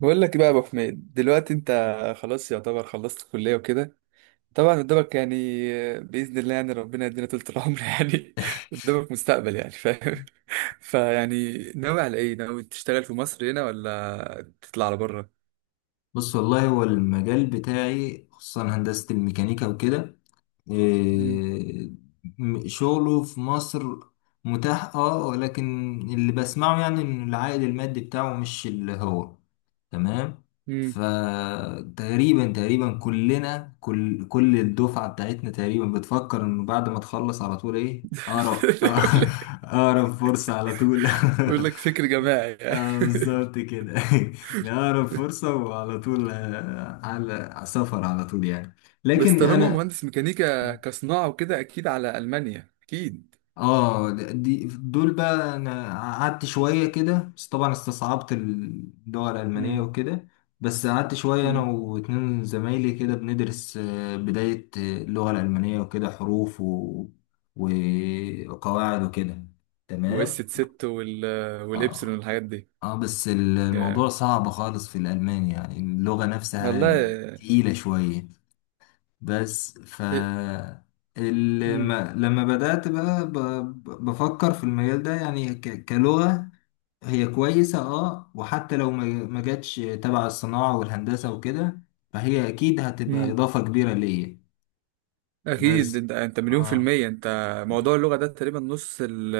بقول لك إيه بقى يا ابو حميد. دلوقتي انت خلاص يعتبر خلصت الكليه وكده. طبعا قدامك يعني باذن الله يعني ربنا يدينا طول العمر يعني. قدامك مستقبل، يعني فاهم؟ فيعني ناوي على ايه؟ ناوي تشتغل في مصر هنا ولا تطلع على بره؟ بص والله هو المجال بتاعي خصوصا هندسة الميكانيكا وكده امم. إيه، شغله في مصر متاح اه، ولكن اللي بسمعه يعني ان العائد المادي بتاعه مش اللي هو تمام. امم. فتقريبا كلنا كل الدفعة بتاعتنا تقريبا بتفكر انه بعد ما تخلص على طول ايه اقرب بقول لك اقرب فرصة على طول بقول لك فكر جماعي يعني. اه بالظبط كده. لأقرب فرصة وعلى طول آه، على سفر على طول يعني. بس لكن طالما أنا مهندس ميكانيكا كصناعه وكده، اكيد على المانيا اكيد. اه دي دول بقى، أنا قعدت شوية كده بس طبعا استصعبت اللغة الألمانية امم. وكده. بس قعدت شوية أنا امم. واتنين زمايلي كده بندرس آه، بداية آه، اللغة الألمانية وكده، حروف وقواعد وكده تمام. واس 6 والابسلون اه، والحاجات دي. اه بس جامد. الموضوع صعب خالص في الألماني يعني اللغة نفسها والله. تقيلة شوية. بس ف مم. لما بدأت بقى بفكر في المجال ده، يعني كلغة هي كويسة، اه، وحتى لو ما جاتش تبع الصناعة والهندسة وكده، فهي أكيد هتبقى مم. إضافة كبيرة ليا. اكيد بس انت مليون في اه المية انت. موضوع اللغة ده تقريبا نص ال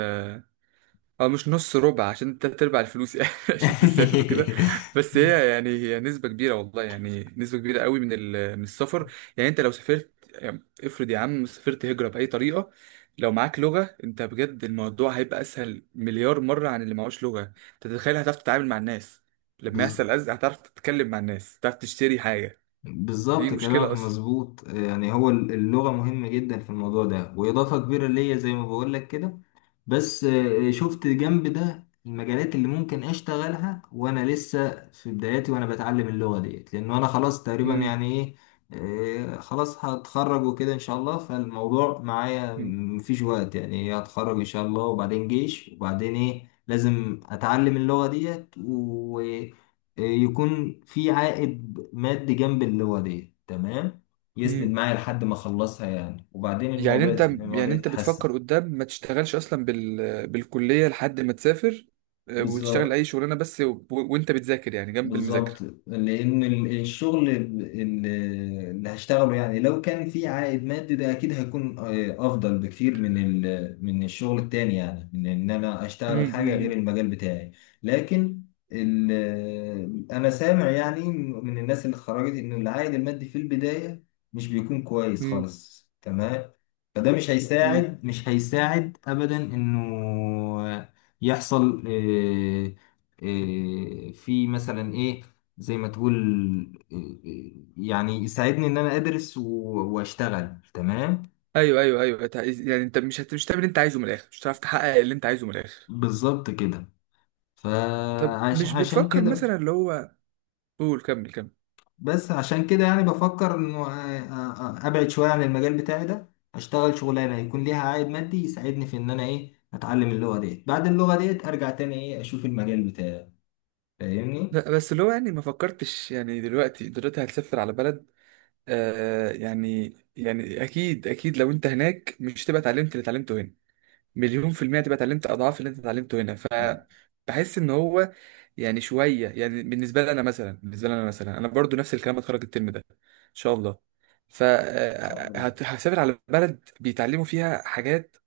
او مش نص، ربع، عشان تلات ارباع الفلوس يعني عشان تسافر وكده. بس هي يعني هي نسبة كبيرة والله، يعني نسبة كبيرة قوي من السفر. يعني انت لو سافرت، يعني افرض يا عم سافرت هجرة بأي طريقة، لو معاك لغة انت بجد الموضوع هيبقى اسهل مليار مرة عن اللي معهوش لغة. انت تتخيل، هتعرف تتعامل مع الناس، لما بز- يحصل أزمة هتعرف تتكلم مع الناس، هتعرف تشتري حاجة. دي بالظبط مشكلة كلامك أصلا. مظبوط يعني، هو اللغة مهمة جدا في الموضوع ده وإضافة كبيرة ليا زي ما بقولك كده. بس آه، شفت جنب ده المجالات اللي ممكن أشتغلها وأنا لسه في بداياتي وأنا بتعلم اللغة ديت، لأنه أنا خلاص تقريبا مم. يعني إيه، آه، خلاص هتخرج وكده إن شاء الله. فالموضوع معايا مفيش وقت، يعني هتخرج إن شاء الله وبعدين جيش وبعدين إيه، لازم أتعلم اللغة ديت. آه، يكون في عائد مادي جنب اللي تمام، يسند مم. معايا لحد ما اخلصها يعني، وبعدين يعني الموضوع انت الموضوع يعني انت يتحسن. بتفكر قدام ما تشتغلش اصلا بالكلية لحد ما تسافر، آه، وتشتغل اي بالظبط، شغلانة بس وانت بتذاكر يعني جنب بالظبط. المذاكرة. لان الشغل اللي هشتغله يعني لو كان في عائد مادي ده اكيد هيكون آه، افضل بكتير من من الشغل التاني يعني، من ان انا مم، اشتغل مم، حاجه مم، غير المجال بتاعي. لكن ال- آه، انا سامع يعني من الناس اللي اتخرجت ان العائد المادي في البدايه مش بيكون كويس مم، خالص، تمام. فده مش مم. هيساعد، مش هيساعد ابدا انه يحصل آه، آه، في مثلا ايه زي ما تقول آه، يعني يساعدني ان انا ادرس واشتغل تمام. ايوه ايوه ايوه. يعني انت مش هتعمل اللي انت عايزه من الاخر، مش هتعرف تحقق اللي انت عايزه من الاخر. بالظبط كده. طب فعشان مش عشان بتفكر كده. مثلا اللي هو... قول كمل كمل. بس عشان كده يعني بفكر انه آه، آه، آه، ابعد شوية عن المجال بتاعي ده، اشتغل شغلانة يكون ليها عائد مادي يساعدني في ان انا ايه، اتعلم اللغة ديت، بعد اللغة ديت ارجع تاني ايه اشوف المجال بتاعي. فاهمني؟ لا، بس اللي هو يعني ما فكرتش، يعني دلوقتي هتسافر على بلد، آه يعني يعني اكيد اكيد لو انت هناك مش تبقى اتعلمت اللي اتعلمته هنا؟ مليون في المية تبقى اتعلمت أضعاف اللي أنت اتعلمته هنا. آه، إن فبحس إن هو يعني شوية يعني. بالنسبة لي أنا مثلا أنا برضو نفس الكلام، هتخرج الترم ده إن شاء الله شاء الله. فهسافر على بلد بيتعلموا فيها حاجات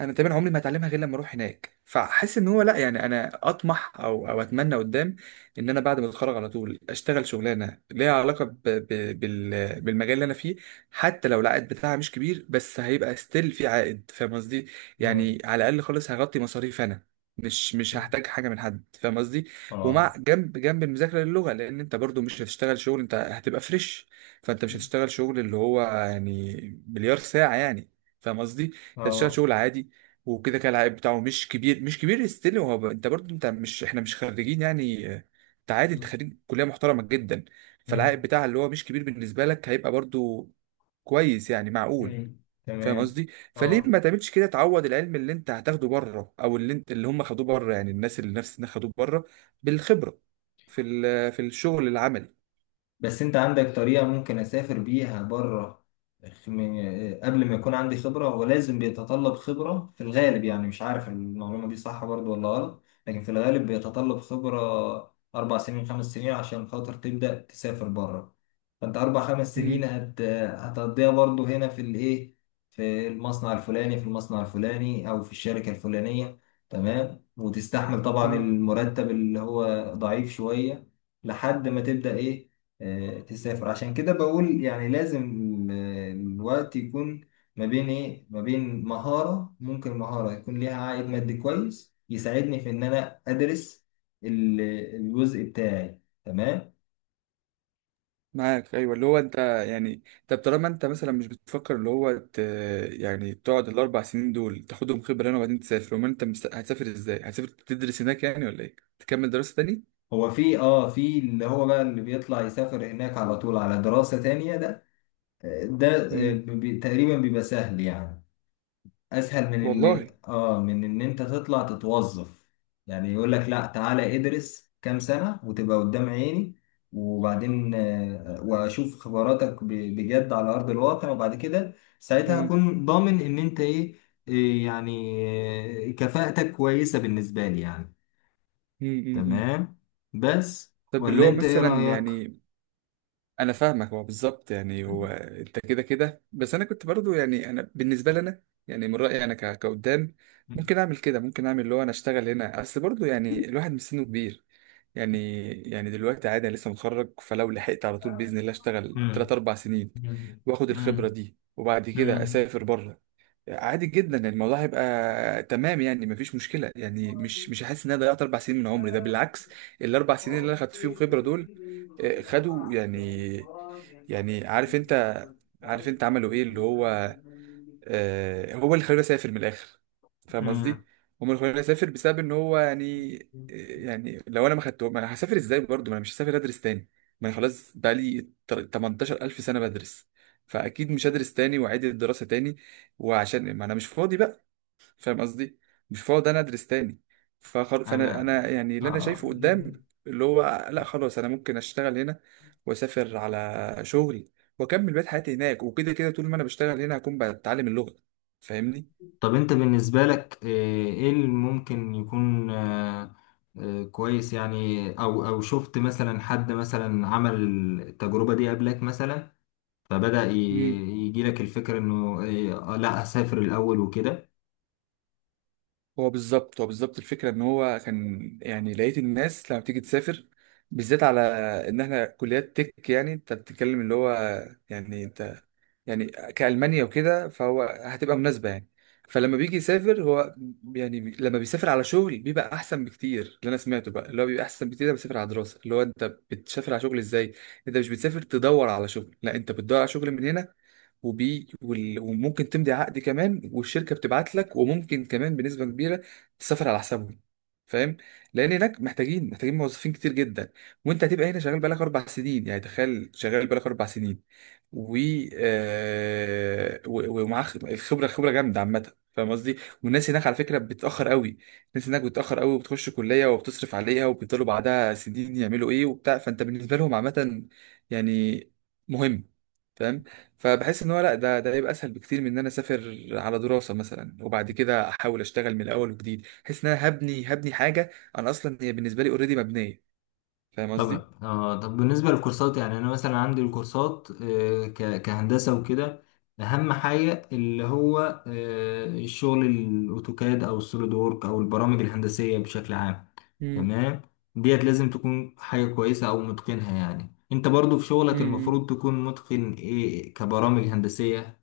أنا تقريبا عمري ما هتعلمها غير لما أروح هناك. فحس إن هو لأ، يعني أنا أطمح أو أتمنى قدام إن أنا بعد ما أتخرج على طول أشتغل شغلانة ليها علاقة بالمجال اللي أنا فيه، حتى لو العائد بتاعها مش كبير، بس هيبقى ستيل في عائد. فاهم قصدي؟ اه، يعني على الاقل خالص هغطي مصاريف انا، مش هحتاج حاجه من حد. فاهم قصدي؟ اه، ومع جنب جنب المذاكره للغه، لان انت برضو مش هتشتغل شغل، انت هتبقى فريش. فانت مش هتشتغل شغل اللي هو يعني مليار ساعه يعني. فاهم قصدي؟ انت هتشتغل اه. شغل عادي، وكده كده العائد بتاعه مش كبير، مش كبير، ستيل هو انت برضو انت مش، احنا مش خريجين يعني آه، انت عادي، انت خريج كليه محترمه جدا. فالعائد مم. بتاعها اللي هو مش كبير بالنسبه لك هيبقى برضو كويس يعني معقول. مم. فاهم تمام. قصدي؟ فليه اه، ما تعملش كده؟ تعوض العلم اللي انت هتاخده بره، او اللي انت اللي هم خدوه بره، يعني الناس اللي نفس الناس خدوه بره، بالخبره في الشغل العملي. بس انت عندك طريقة ممكن اسافر بيها بره قبل ما يكون عندي خبرة؟ ولازم بيتطلب خبرة في الغالب يعني، مش عارف المعلومة دي صح برضو ولا غلط، لكن في الغالب بيتطلب خبرة 4 سنين، 5 سنين عشان خاطر تبدأ تسافر بره. فأنت 4 5 سنين مم. هتقضيها برضو هنا في الإيه، في المصنع الفلاني، في المصنع الفلاني، أو في الشركة الفلانية تمام، وتستحمل طبعا مم. المرتب اللي هو ضعيف شوية لحد ما تبدأ إيه، آه، تسافر. عشان كده بقول يعني لازم ال- الوقت يكون ما بين ايه، ما بين مهارة، ممكن مهارة يكون ليها عائد مادي كويس يساعدني في ان انا ادرس ال- الجزء بتاعي تمام. معاك، ايوه. اللي هو انت يعني طب طالما انت مثلا مش بتفكر اللي هو يعني تقعد الاربع سنين دول تاخدهم خبره هنا وبعدين تسافر، امال انت هتسافر ازاي؟ هتسافر تدرس هناك يعني ولا ايه؟ تكمل دراسه تاني؟ هو في اه في اللي هو بقى اللي بيطلع يسافر هناك على طول على دراسة تانية ده آه، ده آه، مم. تقريبا بيبقى سهل يعني، اسهل من ان والله. اه من ان انت تطلع تتوظف. يعني يقول لك لا تعالى ادرس كام سنة وتبقى قدام عيني، وبعدين آه، واشوف خبراتك بجد على ارض الواقع، وبعد كده ساعتها مم. هكون ضامن ان انت ايه، إيه يعني، آه، كفاءتك كويسة بالنسبة لي يعني. مم. مم. مم. تمام. بس طب اللي ولا هو انت ايه مثلا رأيك؟ يعني انا فاهمك، هو بالظبط يعني هو انت كده كده، بس انا كنت برضو يعني انا بالنسبه لي انا يعني من رايي انا كقدام ممكن اعمل كده، ممكن اعمل اللي هو انا اشتغل هنا، اصل برضو يعني الواحد مش سنه كبير يعني. يعني دلوقتي عادي، انا لسه متخرج، فلو لحقت على طول باذن الله اشتغل 3 مم. 4 سنين مم. واخد الخبره مم. دي وبعد كده مم. اسافر بره، عادي جدا. يعني الموضوع هيبقى تمام يعني، مفيش مشكله، يعني مش هحس ان انا ضيعت اربع سنين من عمري. ده بالعكس، الاربع سنين اللي انا خدت فيهم فكر خبره دول إني آه، خدوا ضيعت، يعني، ضايعا يعني عارف انت، وأستغفر عارف انت عملوا ايه اللي هو، ذنبي. آه هو اللي خلاني اسافر من الاخر. فاهم قصدي؟ امم. هم اللي خلاني اسافر بسبب ان هو يعني آه، يعني لو انا ما خدتهم انا هسافر ازاي برضه؟ ما انا مش هسافر ادرس تاني، ما انا خلاص بقى لي 18000 سنه بدرس. فاكيد مش هدرس تاني واعيد الدراسه تاني، وعشان ما انا مش فاضي بقى. فاهم قصدي؟ مش هقعد انا ادرس تاني. فخل... فانا انا انا يعني اللي انا آه. شايفه قدام اللي هو لا، خلاص، انا ممكن اشتغل هنا واسافر على شغل واكمل بقيت حياتي هناك، وكده كده طول ما انا بشتغل هنا هكون بتعلم اللغة. فاهمني؟ طب انت بالنسبة لك آه، ايه اللي ممكن يكون آه، آه، كويس يعني، او او شفت مثلا حد مثلا عمل التجربة دي قبلك مثلا، فبدأ امم. يجيلك الفكرة انه آه، لا اسافر الاول وكده. هو بالظبط الفكرة ان هو كان يعني لقيت الناس لما بتيجي تسافر، بالذات على ان احنا كليات تك، يعني انت بتتكلم اللي هو يعني انت يعني كألمانيا وكده، فهو هتبقى مناسبة يعني. فلما بيجي يسافر هو يعني لما بيسافر على شغل بيبقى احسن بكتير، اللي انا سمعته بقى اللي هو بيبقى احسن بكتير ده بيسافر على دراسة. اللي هو انت بتسافر على شغل ازاي؟ انت مش بتسافر تدور على شغل، لا، انت بتدور على شغل من هنا، وممكن تمضي عقد كمان والشركه بتبعت لك، وممكن كمان بنسبه كبيره تسافر على حسابهم. فاهم؟ لان هناك محتاجين، محتاجين موظفين كتير جدا، وانت هتبقى هنا شغال بقالك اربع سنين. يعني تخيل شغال بقالك اربع سنين، و ومعاه الخبره، خبره جامده عامه. فاهم قصدي؟ والناس هناك على فكره بتتاخر قوي، الناس هناك بتتاخر قوي، وبتخش كليه وبتصرف عليها وبيفضلوا بعدها سنين يعملوا ايه وبتاع. فانت بالنسبه لهم عامه يعني مهم. فاهم؟ فبحس ان هو لا، ده ده هيبقى اسهل بكتير من ان انا اسافر على دراسه مثلا وبعد كده احاول اشتغل من الاول وجديد. بحس ان انا هبني حاجه، انا اصلا هي بالنسبه لي اوريدي مبنيه. فاهم قصدي؟ طبعا اه. طب بالنسبة للكورسات يعني، أنا مثلا عندي الكورسات آه، كهندسة وكده، أهم حاجة اللي هو آه، الشغل، الأوتوكاد أو السوليد وورك أو البرامج الهندسية بشكل عام امم. تمام. ديت لازم تكون حاجة كويسة أو متقنها يعني، أنت برضو في شغلك امم المفروض تكون متقن إيه، كبرامج هندسية.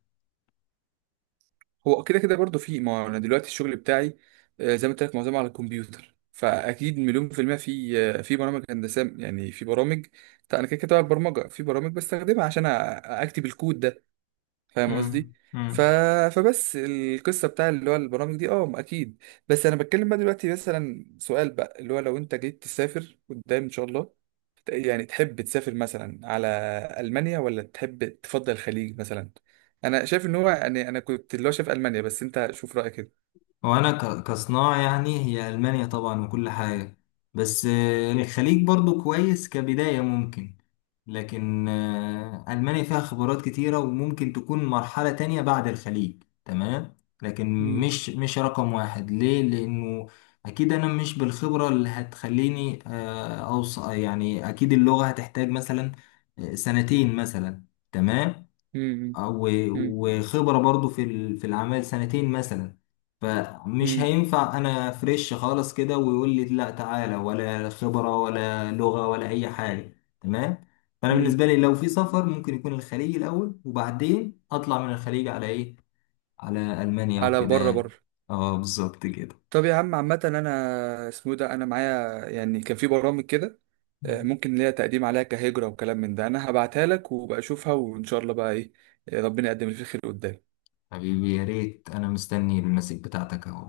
هو كده كده برضه في، ما هو انا دلوقتي الشغل بتاعي آه، زي ما قلت لك معظمه على الكمبيوتر، فاكيد مليون في المية في آه، في برامج هندسة يعني، في برامج. طيب انا كده كده بقى برمجة، في برامج بستخدمها عشان اكتب الكود. فاهم قصدي؟ مم. ف... مم. فبس القصه بتاع اللي هو البرامج دي اه اكيد. بس انا بتكلم بقى دلوقتي مثلا سؤال بقى اللي هو لو انت جيت تسافر قدام ان شاء الله، يعني تحب تسافر مثلا على المانيا، ولا تحب تفضل الخليج مثلا؟ انا شايف ان هو يعني انا كنت اللي هو شايف المانيا، بس انت شوف رايك كده. هو انا كصناعة يعني هي المانيا طبعا وكل حاجة، بس آه، الخليج برضو كويس كبداية ممكن، لكن آه، المانيا فيها خبرات كتيرة وممكن تكون مرحلة تانية بعد الخليج تمام. لكن مم، مش مش رقم واحد ليه، لانه اكيد انا مش بالخبرة اللي هتخليني اوصل يعني، اكيد اللغة هتحتاج مثلا آه، سنتين مثلا تمام، مم، آه، مم، وخبرة برضو في في الأعمال سنتين مثلا. فمش مم، هينفع أنا فريش خالص كده ويقول لي لا تعالى، ولا خبرة ولا لغة ولا أي حاجة تمام. فأنا مم. بالنسبة لي لو في سفر ممكن يكون الخليج الأول، وبعدين أطلع من الخليج على إيه، على ألمانيا على وكده بره، بره. يعني. اه بالظبط كده. طب يا عم عامة أنا اسمه إيه ده، أنا معايا يعني كان في برامج كده آه، مم. ممكن ليا تقديم عليها كهجرة وكلام من ده. أنا هبعتها لك وبقى أشوفها، وإن شاء الله بقى إيه آه، ربنا يقدم اللي فيه خير قدام. حبيبي يا ريت، أنا مستني المسج بتاعتك أهو.